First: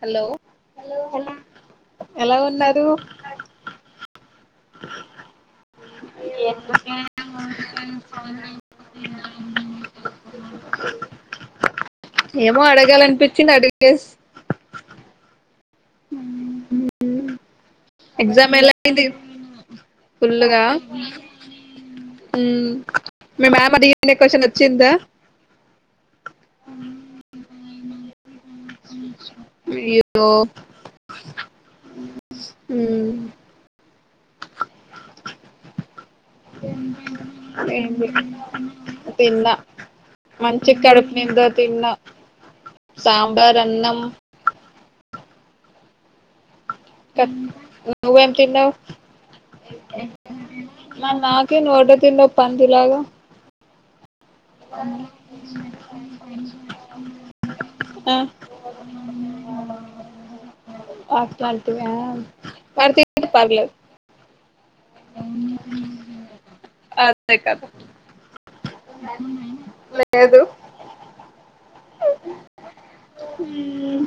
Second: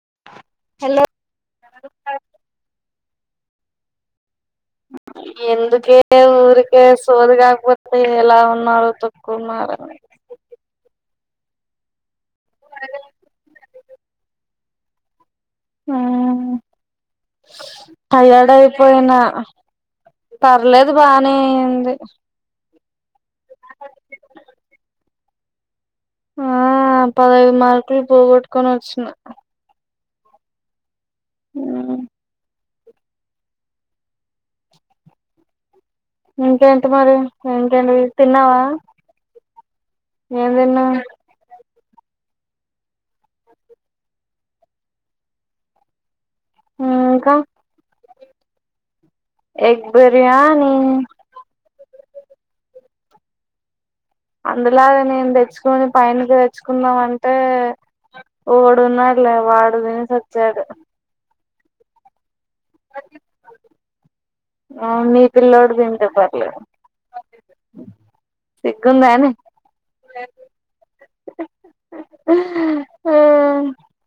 Hello hello ఎలా ఉన్నారు ఎందుకే ఊరికే సోది కాకపోతే ఎలా ఉన్నారు తొక్కున్నారని ఏమో అడగాలనిపించింది అడిగేస్ ఉహు అయింది టాయడైపోయిన ఫుల్లుగా పర్లేదు బానేంది మ్మ్ మీ మ్యామ్ అడిగిండే క్వశ్చన్ వచ్చిందా ఆ పదైదు మార్కులు పోగొట్టుకొని వచ్చిన రితో ఆ ఉ ఇంకేంటి మరి ఇంకేంటి తిన్నావా తిన్న ఏం మంచిగా తిన్నావ్ కడుపు నిండ తిన్న సాంబార్ అన్నం క ఇంకా నువ్వేం తిన్నవ్ ఎగ్ బిర్యానీ మరి నాకి నువ్ ఒకటే తిన్నావ్ పంది లాగా అందులాగా నేను తెచ్చుకుని పైనకి తెచ్చుకుందాం అంటే ఆ ఓడున్నాడు లే వాడు దినేసొచ్చాడు వాడు తింటే పర్లేదు ఆ మీ పిల్లోడ్ తింటే పర్లేదు అంతే కదా సిగ్గుందానే లేదు ఆ మ్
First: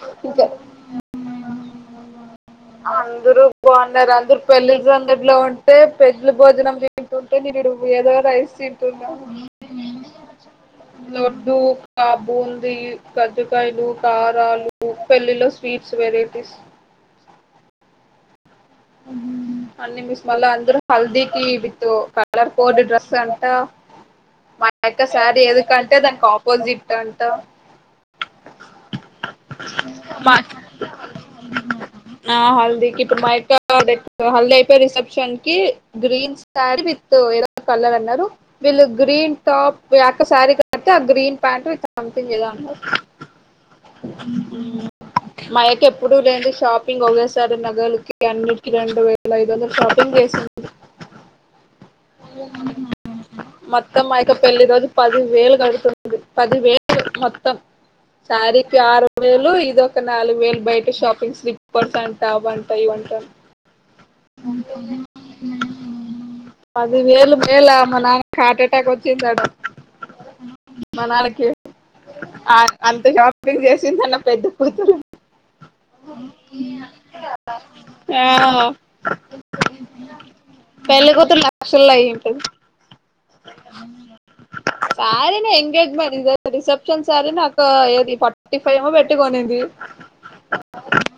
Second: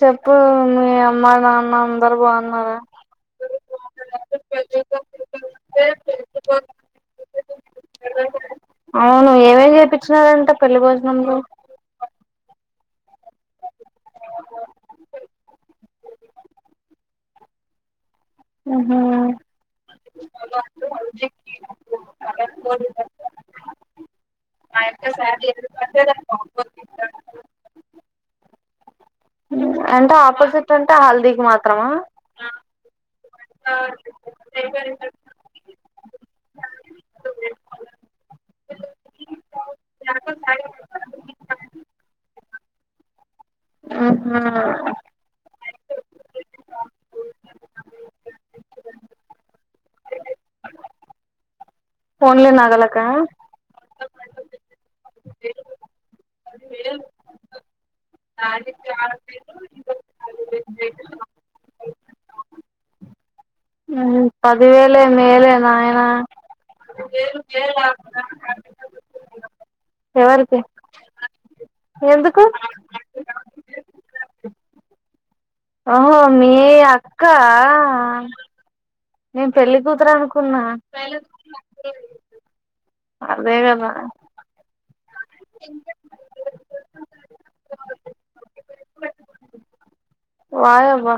చెప్పు ఇంకా మీ అమ్మా నాన్న అందరు బాగున్న అందరు బాగున్నారు అందరు పెళ్ళి సందడిలో ఉంటే పెడ్లి భోజనం తింటుంటే నేను డు ఏదో రైస్ తింటున్న చేపిచ్చిన లడ్డూ కాబుంది కజ్జకాయలు కారాలు పెళ్లిలో స్వీట్స్ వెరైటీస్ అహా అన్ని మిస్ మల్ల ఆంధ్రు హల్ది కి విత్ కలర్ కోడ్ డ్రెస్ అంట మా యక్క శారీ ఎందుకంటే దానికి ఆపోజిట్ అంట అంటే మా అక్క ఆపోజిట్ అంటే హల్దీకి మాత్రమా హా లైక్ హల్దీ అయిపోయి రిసెప్షన్ కి గ్రీన్ శారీ విత్ ఏదో కలర్ అన్నారు వీళ్ళు గ్రీన్ టాప్ అక్క శారీ కతే ఆ గ్రీన్ ప్యాంట్ సంథింగ్ ఉహు మయక్క ఎప్పుడు లేంది షాపింగ్ ఒకేసారి నగలకి అన్నిటికి రెండు వేల ఐదు వందల షాపింగ్ చేసింది ఓన్లీ నగలకా ఇంకా మయక్క పెళ్లి రోజు పది వేలు కడుతుంది పది వేలు మొత్తం సారీకి ఆరు వేలు ఇదొక నాలుగు వేలు బయట షాపింగ్ స్లిప్పర్స్ అంట అవ్వంట ఇవ్వంట త మ్ పదివేలే మేలే నాయనా పదివేలు మేళ మా నాన్నకి హార్ట్ అటాక్ వచ్చిందాడా ఎవరికి మ నాన్న కి ఎందుకు అ అంత షా ఇది చేసింది అన్న పెద్ద కూతురు ఓహో మీ అక్కా ఆ నేను పెళ్ళికుతురు అనుకున్నా ఎంటది అదే కదా శారీ నే ఎంగేజ్మెంట్ కి తెచ్ రిసెప్షన్ శారీ నాకు ఏది ఫార్టీ ఫైవ్ ఏమో పెట్టీ కొన్నింది వాయబ్బా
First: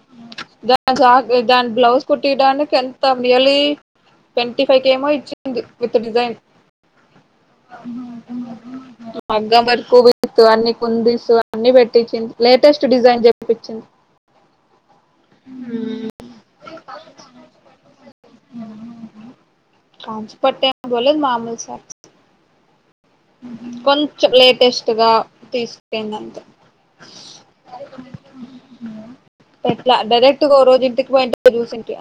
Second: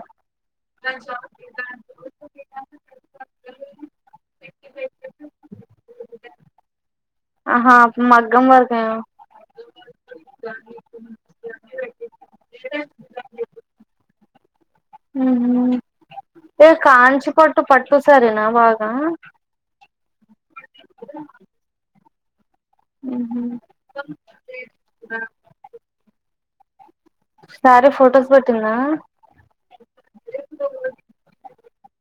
దాన్ జాగ దాన్ బ్లౌస్ కుటీడానికి ఎంత నియర్లీ ట్వంటీ ఫైవ్ కే ఏమో ఇచ్చింది విత్ డిజైన్ ఆహా మగ్గం వర్క్ ఏమో మగ్గం వర్క్ కుబిస్ అన్ని కుందిస్ అన్ని పెట్టించిింది లేటెస్ట్ డిజైన్ చేపించింది ఉమ్ హు ఏ కాంచిపట్టు పట్టు శారీ నా బాగా కాంచీ పట్టు ఎం అనుకోలేదు మామూలు శారీ మ్హూ. కొంచెం లేటెస్ట్ గా తీసుకోయిందంతే శారీ ఫోటోస్ పెట్టిందా ఎట్లా డైరెక్ట్గా ఓ రోజు ఇంటికి పోయింటే చూసింటి